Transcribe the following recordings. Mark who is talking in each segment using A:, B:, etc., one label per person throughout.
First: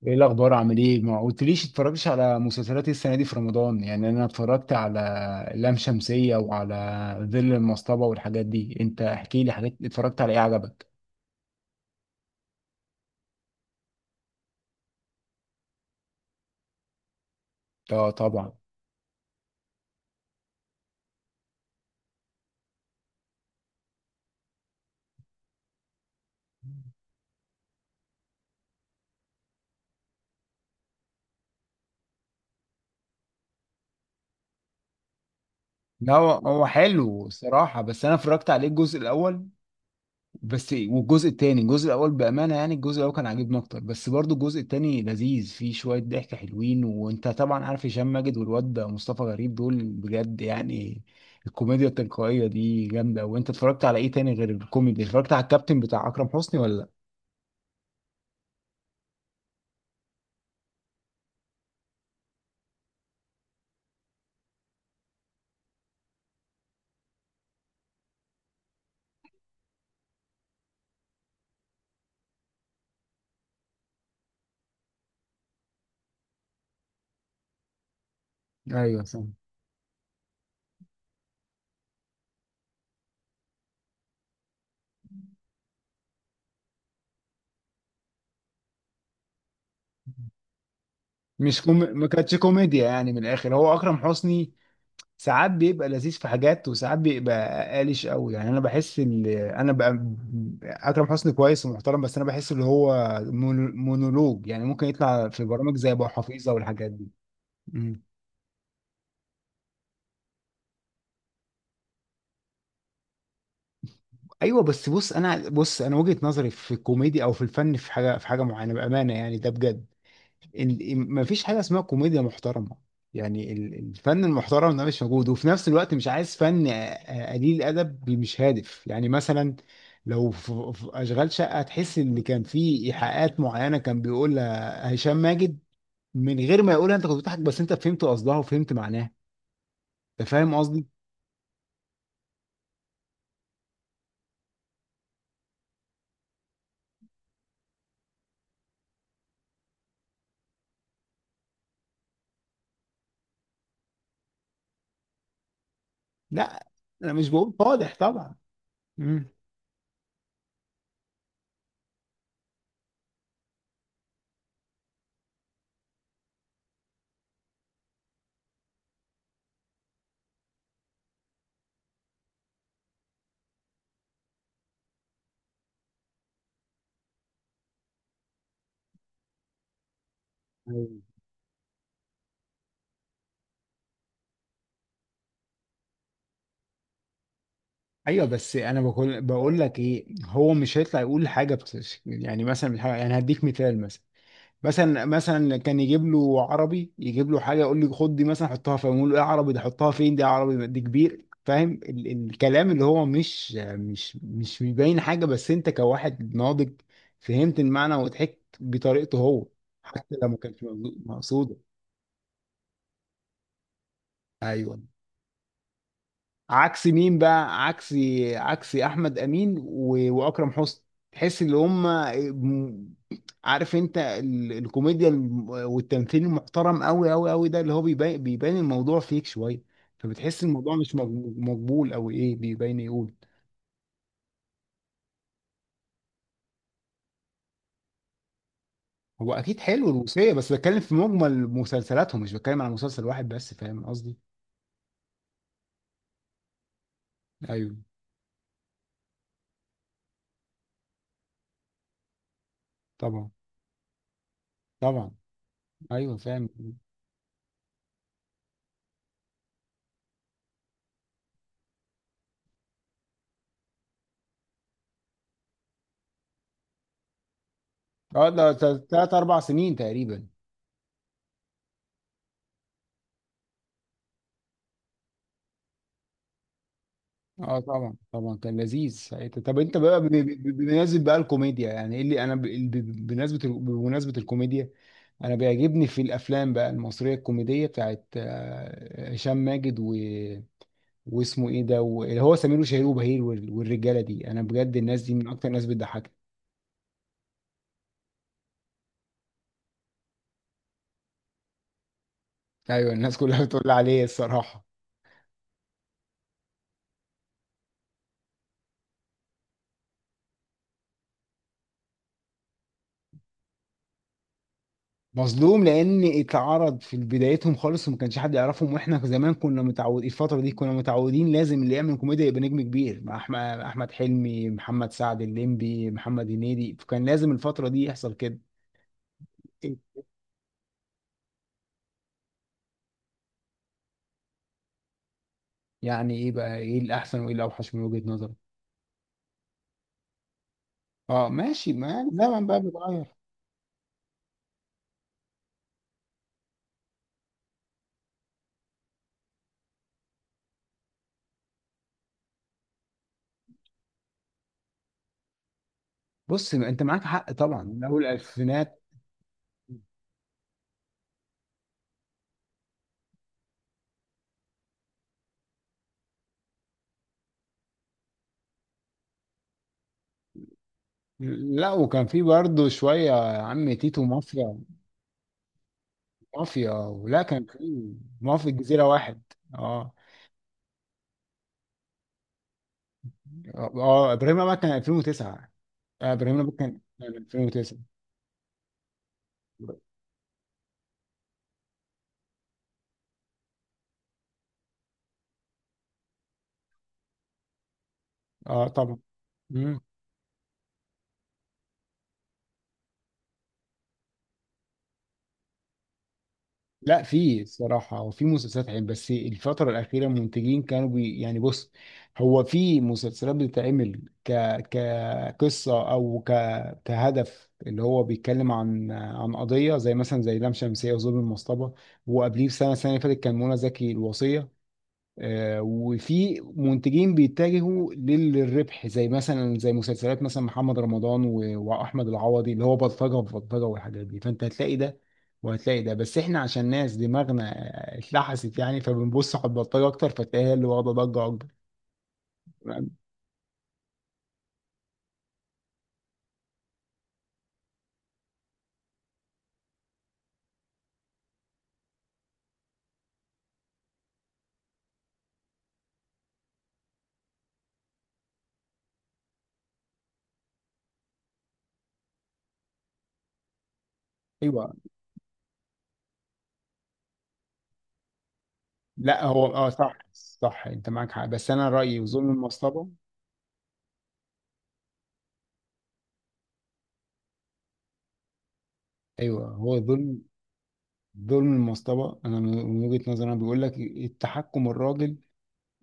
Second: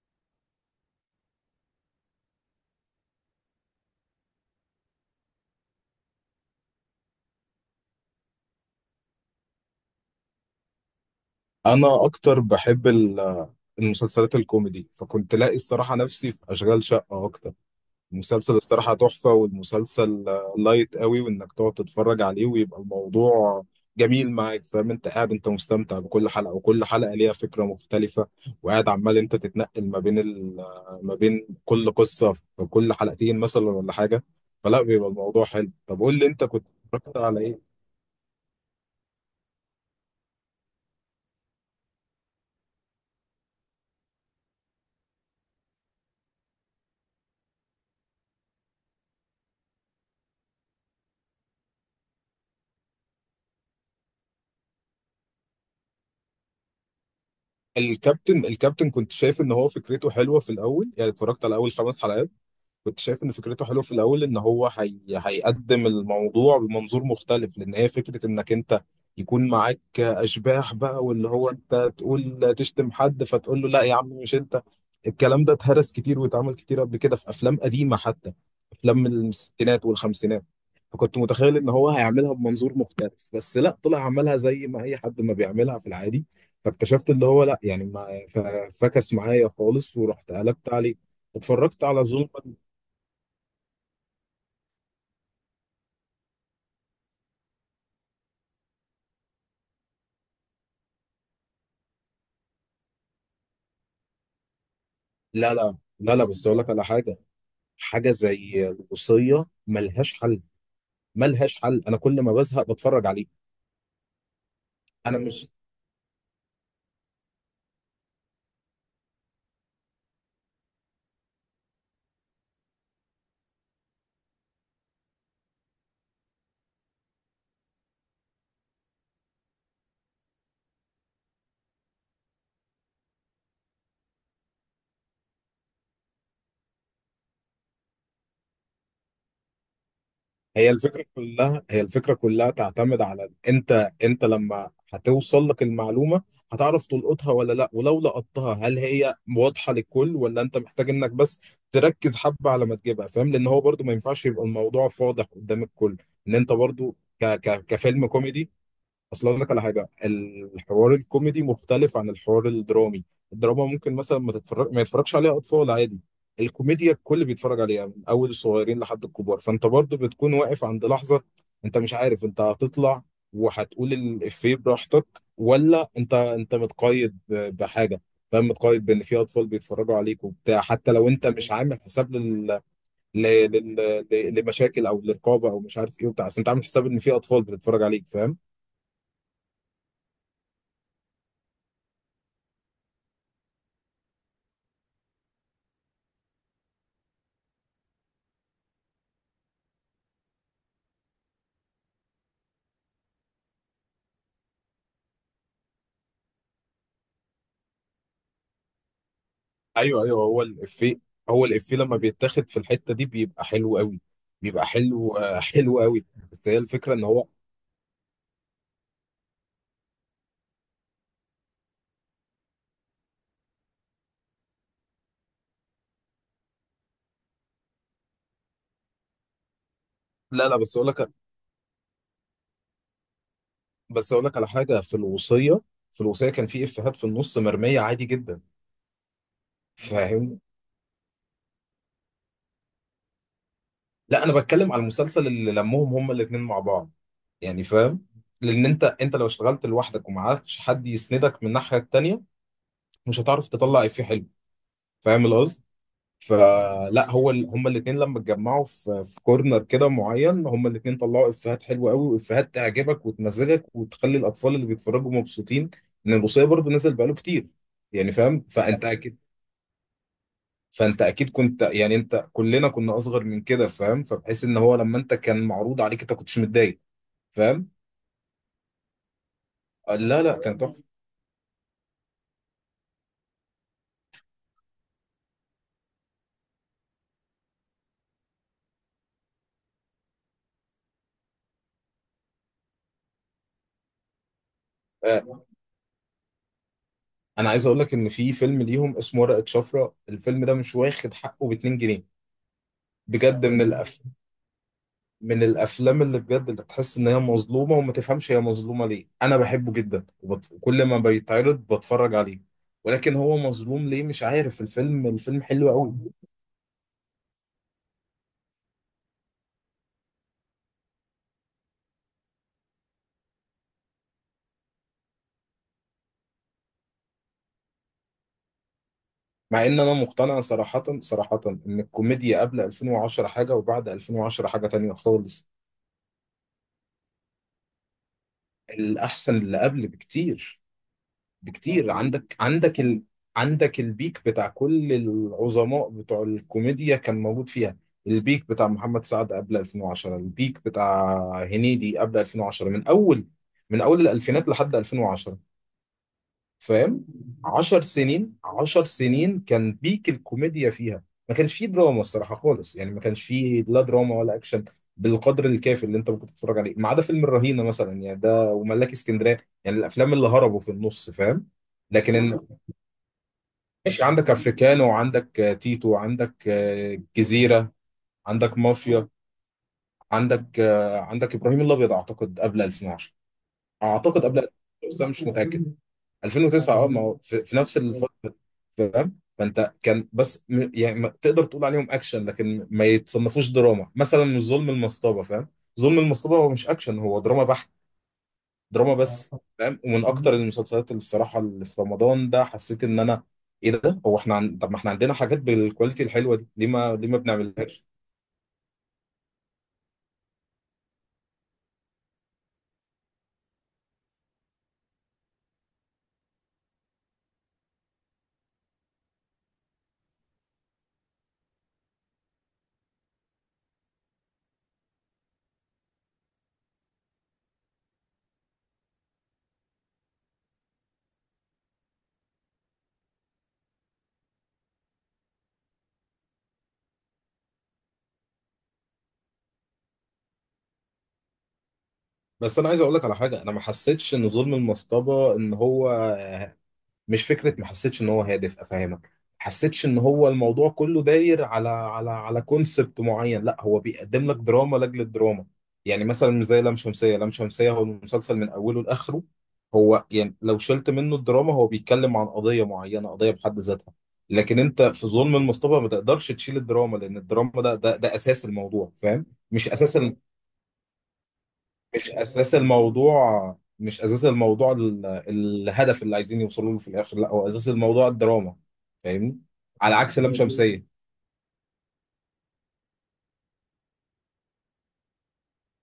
A: ايه الاخبار؟ عامل ايه؟ ما قلتليش اتفرجتش على مسلسلات إيه السنه دي في رمضان؟ يعني انا اتفرجت على لام شمسيه وعلى ظل المصطبه والحاجات دي. انت احكي لي، حاجات اتفرجت على ايه عجبك؟
B: انا اكتر بحب المسلسلات الكوميدي، فكنت لاقي الصراحه نفسي في اشغال شقه اكتر.
A: اه طبعا.
B: المسلسل الصراحه تحفه، والمسلسل لايت قوي، وانك تقعد تتفرج عليه ويبقى الموضوع جميل معاك. فاهم؟ انت قاعد، انت مستمتع بكل حلقه، وكل حلقه ليها فكره مختلفه، وقاعد عمال انت تتنقل ما بين ما بين كل قصه في كل حلقتين مثلا ولا حاجه، فلا بيبقى الموضوع حلو. طب
A: لا،
B: قول لي،
A: هو
B: انت كنت
A: هو
B: اتفرجت
A: حلو
B: على ايه؟
A: الصراحه، بس انا اتفرجت عليه الجزء الاول بس والجزء التاني. الجزء الاول بامانه، يعني الجزء الاول كان عاجبني اكتر، بس برضو الجزء التاني لذيذ، فيه شويه ضحك حلوين. وانت طبعا عارف هشام ماجد، والواد ده مصطفى غريب، دول بجد يعني الكوميديا التلقائيه دي جامده. وانت اتفرجت على ايه تاني غير الكوميدي؟ اتفرجت على الكابتن بتاع اكرم حسني ولا؟
B: الكابتن؟ الكابتن كنت شايف ان هو فكرته حلوه في الاول، يعني اتفرجت على اول 5 حلقات. كنت شايف ان فكرته حلوه في الاول، ان هو هيقدم الموضوع بمنظور مختلف، لان هي فكره انك انت يكون معاك اشباح بقى، واللي هو انت تقول تشتم حد فتقول له لا يا عم مش انت. الكلام ده اتهرس كتير واتعمل كتير قبل كده في افلام قديمه، حتى
A: لا
B: افلام
A: ايوه صح.
B: من الستينات والخمسينات. فكنت متخيل ان هو هيعملها بمنظور مختلف، بس لا، طلع عملها زي ما اي حد ما بيعملها في العادي. فاكتشفت اللي هو لا يعني ما ف- فكس معايا خالص، ورحت قلبت عليه،
A: مش كوم...
B: اتفرجت على
A: ما
B: ظلم.
A: كانتش كوميديا يعني، من الاخر هو اكرم حسني ساعات بيبقى لذيذ في حاجات، وساعات بيبقى قالش قوي. يعني انا بحس ان انا بقى اكرم حسني كويس ومحترم، بس انا بحس ان هو مونولوج. يعني ممكن يطلع في
B: لا
A: برامج
B: لا
A: زي ابو
B: لا لا، بس
A: حفيظه
B: اقول لك على
A: والحاجات دي.
B: حاجه.
A: مم.
B: حاجه زي الوصيه ملهاش حل، ملهاش حل. انا كل ما بزهق بتفرج عليه.
A: ايوه بس بص،
B: انا
A: انا
B: مش...
A: بص انا وجهة نظري في الكوميديا او في الفن، في حاجه معينه، بامانه يعني، ده بجد. مفيش حاجه اسمها كوميديا محترمه. يعني الفن المحترم ده مش موجود، وفي نفس الوقت مش عايز فن قليل ادب مش هادف. يعني مثلا لو في اشغال شقه، تحس ان كان في ايحاءات معينه كان بيقولها هشام ماجد من غير ما يقولها، انت كنت بتضحك بس انت فهمت قصدها وفهمت معناها. انت فاهم
B: هي
A: قصدي؟
B: الفكره كلها، هي الفكره كلها تعتمد على انت لما هتوصل لك المعلومه، هتعرف تلقطها ولا لا، ولو لقطتها هل هي واضحه للكل ولا انت محتاج انك بس تركز حبه على ما تجيبها. فاهم؟ لان هو برضو ما ينفعش يبقى الموضوع فاضح قدام الكل، ان انت
A: لا
B: برضو
A: انا
B: ك
A: مش بقول
B: ك
A: فاضح
B: كفيلم
A: طبعا.
B: كوميدي. اصل
A: مم.
B: اقول لك على حاجه، الحوار الكوميدي مختلف عن الحوار الدرامي. الدراما ممكن مثلا ما يتفرجش عليها اطفال عادي. الكوميديا الكل بيتفرج عليها من اول الصغيرين لحد الكبار، فانت برضو بتكون واقف عند لحظه. انت مش عارف انت هتطلع وهتقول الافيه براحتك ولا انت متقيد بحاجه. فاهم؟ متقيد بان في اطفال بيتفرجوا عليك وبتاع، حتى
A: أيوة.
B: لو انت مش عامل حساب لل... لل... لمشاكل او لرقابه او مش عارف ايه وبتاع، بس انت عامل حساب ان في اطفال بتتفرج عليك.
A: ايوه
B: فاهم؟
A: بس انا بقول لك ايه، هو مش هيطلع يقول حاجه يعني مثلا مش يعني هديك مثال. مثلا كان يجيب له عربي، يجيب له حاجه يقول لي خد دي مثلا حطها فين، يقول له ايه عربي ده حطها فين؟ دي عربي دي كبير. فاهم الكلام اللي هو مش بيبين حاجه، بس انت كواحد ناضج فهمت المعنى وضحكت بطريقته هو،
B: ايوه
A: حتى
B: ايوه،
A: لو ما
B: هو
A: كانش
B: الافيه. هو
A: مقصوده.
B: الافيه لما بيتاخد في الحته دي بيبقى حلو قوي، بيبقى
A: ايوه.
B: حلو، حلو قوي. بس هي
A: عكس
B: الفكره ان
A: مين
B: هو...
A: بقى؟ عكس احمد امين واكرم حسني. تحس ان هم، عارف، انت الكوميديا والتمثيل المحترم قوي قوي قوي ده اللي هو بيبان الموضوع فيك شويه. فبتحس
B: لا لا،
A: الموضوع
B: بس اقول
A: مش
B: لك،
A: مقبول او ايه، بيبان يقول.
B: بس اقول لك على حاجه. في الوصيه، في الوصيه كان في افيهات في النص مرميه عادي جدا.
A: هو اكيد حلو الروسيه،
B: فاهم؟
A: بس بتكلم في مجمل مسلسلاتهم، مش بتكلم على مسلسل واحد بس. فاهم قصدي؟
B: لا، انا بتكلم على المسلسل اللي لمهم هما الاثنين مع بعض، يعني.
A: ايوه
B: فاهم؟ لان انت لو اشتغلت لوحدك ومعكش حد يسندك من الناحيه التانيه، مش
A: طبعا
B: هتعرف تطلع افيه حلو.
A: طبعا.
B: فاهم القصد؟
A: ايوه فاهم.
B: فلا، هو هما الاثنين لما اتجمعوا في كورنر كده معين، هما الاثنين طلعوا افيهات حلوه قوي، وافيهات تعجبك وتمزجك وتخلي الاطفال اللي بيتفرجوا مبسوطين. ان البوصيه برضو نزل بقاله كتير، يعني.
A: اه
B: فاهم؟
A: ده
B: فانت
A: تلات
B: اكيد،
A: اربع سنين تقريبا.
B: فانت اكيد كنت، يعني انت كلنا كنا اصغر من كده. فاهم؟ فبحيث ان هو لما انت كان معروض عليك انت كنتش متضايق.
A: اه
B: فاهم؟
A: طبعا طبعا، كان لذيذ ساعتها. طب انت
B: آه،
A: بقى
B: لا لا، كان تحفه.
A: بمناسبة بقى الكوميديا، يعني ايه اللي انا بمناسبة الكوميديا، انا بيعجبني في الافلام بقى المصرية الكوميدية بتاعت هشام ماجد واسمه ايه ده اللي هو سمير وشهير وبهير والرجالة دي، انا بجد الناس دي من
B: آه،
A: اكتر الناس بتضحكني.
B: انا عايز اقول لك ان في فيلم ليهم اسمه ورقه شفره. الفيلم ده مش واخد حقه ب 2 جنيه.
A: ايوه الناس كلها
B: بجد من
A: بتقول عليه
B: الافلام،
A: الصراحة.
B: من الافلام اللي بجد اللي تحس ان هي مظلومه وما تفهمش هي مظلومه ليه. انا بحبه جدا كل ما بيتعرض بتفرج عليه. ولكن هو مظلوم ليه مش عارف. الفيلم، الفيلم
A: مظلوم
B: حلو قوي.
A: لان اتعرض في بدايتهم خالص وما كانش حد يعرفهم. واحنا زمان كنا متعودين، الفتره دي كنا متعودين لازم اللي يعمل كوميديا يبقى نجم كبير، مع احمد حلمي، محمد سعد الليمبي، محمد هنيدي. فكان لازم الفتره دي يحصل كده.
B: مع
A: إيه؟
B: ان انا مقتنع صراحه، صراحه ان الكوميديا قبل 2010 حاجه، وبعد 2010 حاجه تانية خالص.
A: يعني ايه بقى، ايه الاحسن وايه الاوحش من وجهه نظرك؟
B: الاحسن اللي قبل بكتير،
A: اه ماشي،
B: بكتير.
A: ما
B: عندك
A: زمان بقى
B: عندك
A: بيتغير.
B: عندك البيك بتاع كل العظماء بتوع الكوميديا كان موجود فيها. البيك بتاع محمد سعد قبل 2010، البيك بتاع هنيدي قبل 2010، من اول، من اول الالفينات لحد 2010.
A: بص ما انت معاك
B: فاهم؟
A: حق طبعا،
B: عشر
A: من اول
B: سنين
A: الالفينات.
B: 10 سنين كان بيك الكوميديا فيها. ما كانش فيه دراما الصراحة خالص، يعني ما كانش فيه لا دراما ولا أكشن بالقدر الكافي اللي انت ممكن تتفرج عليه، ما عدا فيلم الرهينة مثلا، يعني ده وملاك اسكندرية، يعني الأفلام اللي هربوا في النص. فاهم؟
A: لا وكان في
B: لكن إن-
A: برضه شويه، يا عم تيتو،
B: ماشي. عندك
A: مافيا.
B: افريكانو، وعندك تيتو، وعندك
A: مافيا ولا كان
B: جزيرة،
A: في؟ مافيا
B: عندك
A: الجزيره
B: مافيا،
A: واحد. اه
B: عندك آه، عندك إبراهيم الأبيض أعتقد قبل 2010.
A: اه،
B: أعتقد
A: ابراهيم
B: قبل
A: الابيض كان
B: 2010، بس أنا مش
A: 2009.
B: متأكد.
A: ابراهيم الابيض كان
B: 2009 اه، ما
A: كان
B: هو في، نفس
A: 2009.
B: الفترة. فاهم؟ فانت كان بس يعني ما تقدر تقول عليهم اكشن، لكن ما يتصنفوش دراما مثلا مش ظلم المصطبة. فاهم؟ ظلم المصطبة هو مش اكشن، هو دراما بحت،
A: اه
B: دراما
A: طبعا.
B: بس.
A: مم.
B: فاهم؟ ومن اكتر المسلسلات اللي الصراحة اللي في رمضان ده حسيت ان انا... ايه ده؟ هو احنا طب ما احنا عندنا حاجات بالكواليتي الحلوة دي، ليه ما،
A: لا
B: ليه ما
A: في
B: بنعملهاش؟
A: الصراحة وفي مسلسلات حلوة، بس الفترة الأخيرة المنتجين كانوا يعني بص، هو في مسلسلات بتتعمل كقصة أو كهدف، اللي هو بيتكلم عن قضية، زي مثلا زي لام شمسية وظلم المصطبة. وقبليه بسنة، السنة اللي فاتت، كان منى زكي الوصية. وفي منتجين بيتجهوا للربح، زي مثلا زي مسلسلات مثلا محمد رمضان واحمد العوضي، اللي هو بلطجه في بلطجه والحاجات دي. فانت هتلاقي ده وهتلاقي ده، بس احنا عشان ناس دماغنا اتلحست يعني، فبنبص على البلطجه اكتر، فتلاقيها اللي واخده ضجه اكبر.
B: بس انا عايز اقول لك على حاجة. انا ما حسيتش ان ظلم المصطبة ان هو مش فكره، ما حسيتش ان هو هادف افهمك، ما حسيتش ان هو الموضوع كله داير على كونسبت معين. لا، هو بيقدم لك دراما لاجل الدراما، يعني مثلا مش زي لام شمسيه. لام شمسيه هو المسلسل من اوله لاخره، هو يعني لو شلت منه الدراما هو بيتكلم عن قضيه معينه، قضيه بحد ذاتها. لكن
A: ايوه.
B: انت في ظلم المصطبه ما تقدرش تشيل الدراما، لان الدراما ده اساس الموضوع.
A: لا
B: فاهم؟
A: هو
B: مش
A: اه صح
B: اساس،
A: صح، انت معاك حق، بس انا رايي
B: مش
A: ظلم
B: اساس
A: المصطبه.
B: الموضوع مش اساس الموضوع، الهدف اللي عايزين يوصلوا له في الاخر، لا هو اساس الموضوع الدراما. فاهمني؟
A: ايوه هو
B: على عكس
A: ظلم
B: لام شمسية.
A: ظلم المصطبه انا من وجهه نظري انا بيقول لك التحكم، الراجل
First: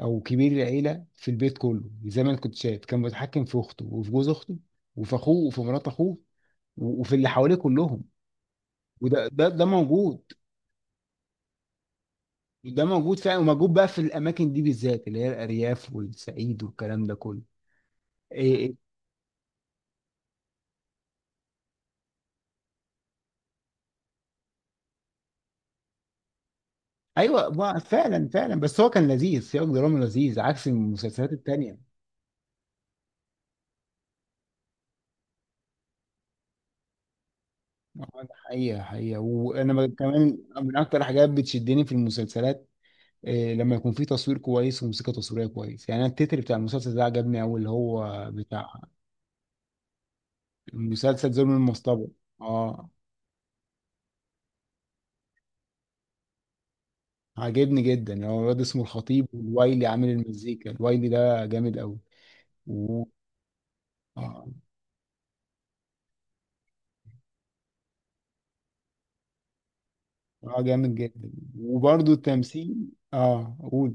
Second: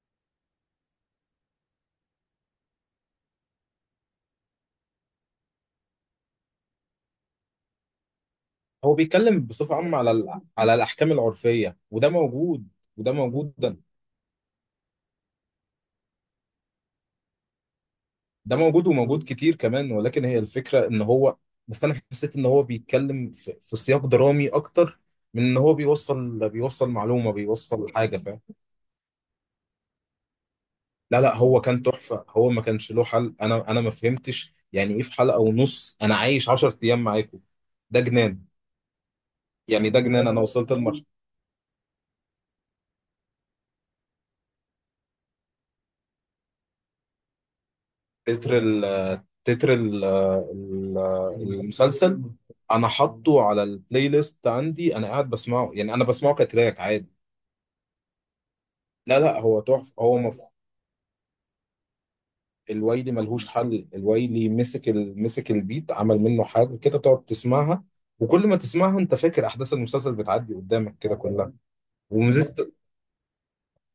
A: او كبير العيله في البيت كله، زي ما انا كنت شايف، كان متحكم في اخته وفي جوز اخته وفي اخوه وفي مرات اخوه وفي اللي حواليه كلهم.
B: هو
A: وده
B: بيتكلم
A: ده ده
B: بصفة عامة
A: موجود.
B: على الاحكام العرفية، وده موجود.
A: ده موجود فعلا، وموجود
B: ده،
A: بقى في الاماكن دي بالذات اللي هي الارياف والصعيد والكلام ده كله. إيه
B: ده
A: إيه.
B: موجود، وموجود كتير كمان. ولكن هي الفكرة ان هو... بس انا حسيت ان هو بيتكلم في، سياق درامي اكتر من ان هو بيوصل، بيوصل معلومة،
A: ايوه
B: بيوصل حاجة.
A: فعلا
B: فاهم؟
A: فعلا، بس هو كان لذيذ، سياق درامي لذيذ عكس
B: لا
A: المسلسلات
B: لا، هو
A: التانيه.
B: كان تحفة، هو ما كانش له حل. انا ما فهمتش يعني ايه في حلقة ونص انا عايش 10 ايام معاكم. ده
A: ده
B: جنان.
A: حقيقة حقيقة. وأنا
B: يعني ده جنان،
A: كمان
B: انا وصلت
A: من أكتر
B: لمرحلة...
A: حاجات بتشدني في المسلسلات، إيه لما يكون في تصوير كويس وموسيقى تصويريه كويس. يعني انا التتر بتاع المسلسل ده عجبني قوي، اللي هو
B: تتر
A: بتاع
B: ال تتر
A: المسلسل ظلم المصطبه.
B: المسلسل. انا
A: اه
B: حاطه على البلاي ليست عندي، انا قاعد بسمعه، يعني انا بسمعه كتراك عادي.
A: عجبني جدا، هو الواد اسمه
B: لا
A: الخطيب
B: لا، هو
A: والوايلي
B: تحفة،
A: عامل
B: هو
A: المزيكا، الوايلي ده جامد قوي و...
B: الويلي ملهوش حل.
A: اه
B: الويلي مسك مسك البيت، عمل منه حاجة كده تقعد تسمعها، وكل ما تسمعها انت فاكر احداث المسلسل بتعدي
A: اه جامد
B: قدامك كده
A: جدا.
B: كلها.
A: وبرده
B: وميزه...
A: التمثيل. اه قول.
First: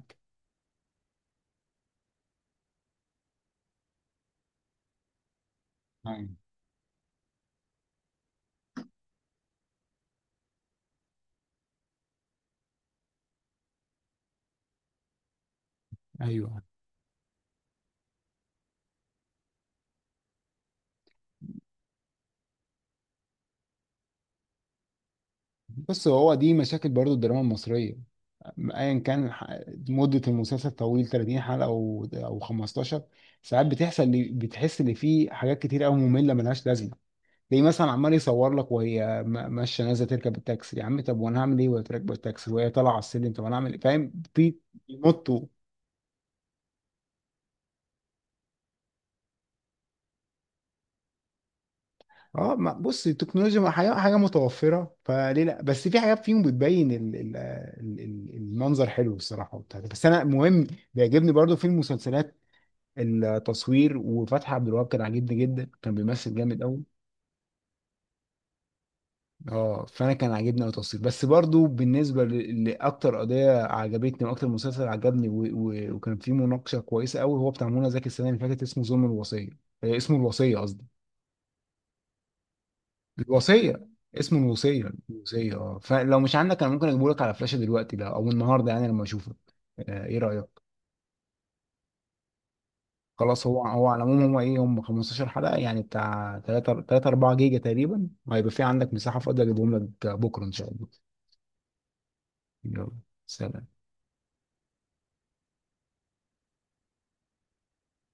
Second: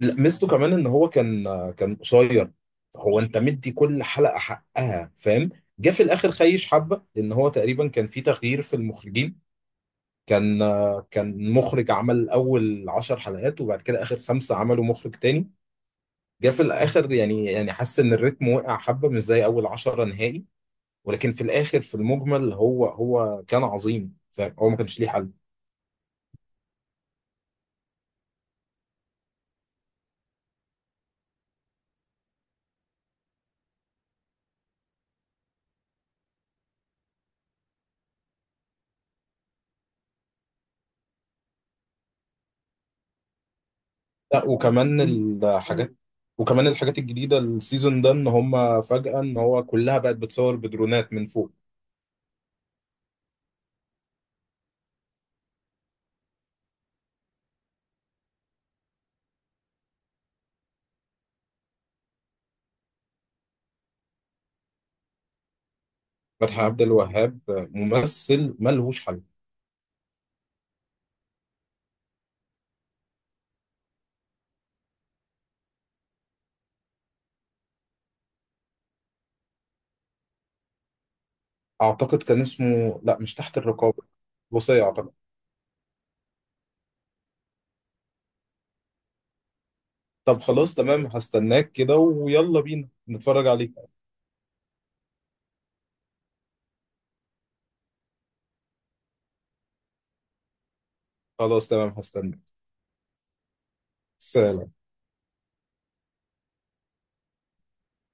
B: لا، ميزته كمان ان هو كان، كان قصير، فهو انت مدي كل حلقه حقها. فاهم؟ جه في
A: معاك.
B: الاخر خيش حبه، لان هو تقريبا كان في تغيير في المخرجين. كان، كان مخرج عمل اول 10 حلقات، وبعد كده اخر 5 عملوا مخرج تاني. جه في
A: ايوه
B: الاخر يعني، يعني حس ان الريتم وقع حبه مش زي اول 10 نهائي. ولكن في الاخر في المجمل هو، هو كان عظيم. فاهم؟ هو ما كانش ليه حل.
A: بص، هو دي مشاكل برضو الدراما المصريه، ايا كان مده المسلسل طويل، 30 حلقه او 15. ساعات بتحس ان في حاجات كتير قوي ممله ملهاش لازمه. زي مثلا عمال يصور لك وهي ماشيه نازله تركب التاكسي، يا عم طب وانا هعمل ايه وهي راكبه التاكسي وهي طالعه على السلم؟ طب انا هعمل ايه؟ فاهم،
B: لا،
A: في
B: وكمان
A: بيمطوا.
B: الحاجات، وكمان الحاجات الجديدة السيزون ده ان هم فجأة ان هو كلها بقت بتصور بدرونات من فوق.
A: اه بص التكنولوجيا ما حاجه متوفره، فليه لا، بس في حاجات فيهم بتبين ال المنظر حلو الصراحه وبتاع ده. بس انا مهم بيعجبني برضو في المسلسلات التصوير، وفتحي عبد الوهاب كان عاجبني جدا، كان بيمثل
B: فتحي
A: جامد قوي.
B: عبد الوهاب ممثل ملهوش حل.
A: اه فانا كان عاجبني أوي التصوير. بس برضو بالنسبه لاكتر قضيه عجبتني واكتر مسلسل عجبني وكان فيه مناقشه كويسه قوي، هو بتاع منى زكي السنه اللي فاتت، اسمه ظلم الوصيه اسمه الوصيه قصدي.
B: اعتقد كان اسمه لا مش تحت
A: الوصيه،
B: الرقابة،
A: اسمه
B: الوصية
A: الوصيه،
B: اعتقد.
A: الوصيه. اه فلو مش عندك انا ممكن اجيبه لك على فلاشه دلوقتي ده او النهارده، يعني لما اشوفك. ايه
B: طب
A: رايك؟
B: خلاص، تمام، هستناك كده ويلا بينا
A: خلاص.
B: نتفرج
A: هو
B: عليه.
A: هو على العموم، هو ايه، هم 15 حلقة يعني، بتاع 3 3 4 جيجا تقريبا، وهيبقى في عندك مساحة فاضية، اجيبهم لك بكرة ان شاء الله.
B: خلاص تمام، هستناك.
A: يلا. سلام.
B: سلام.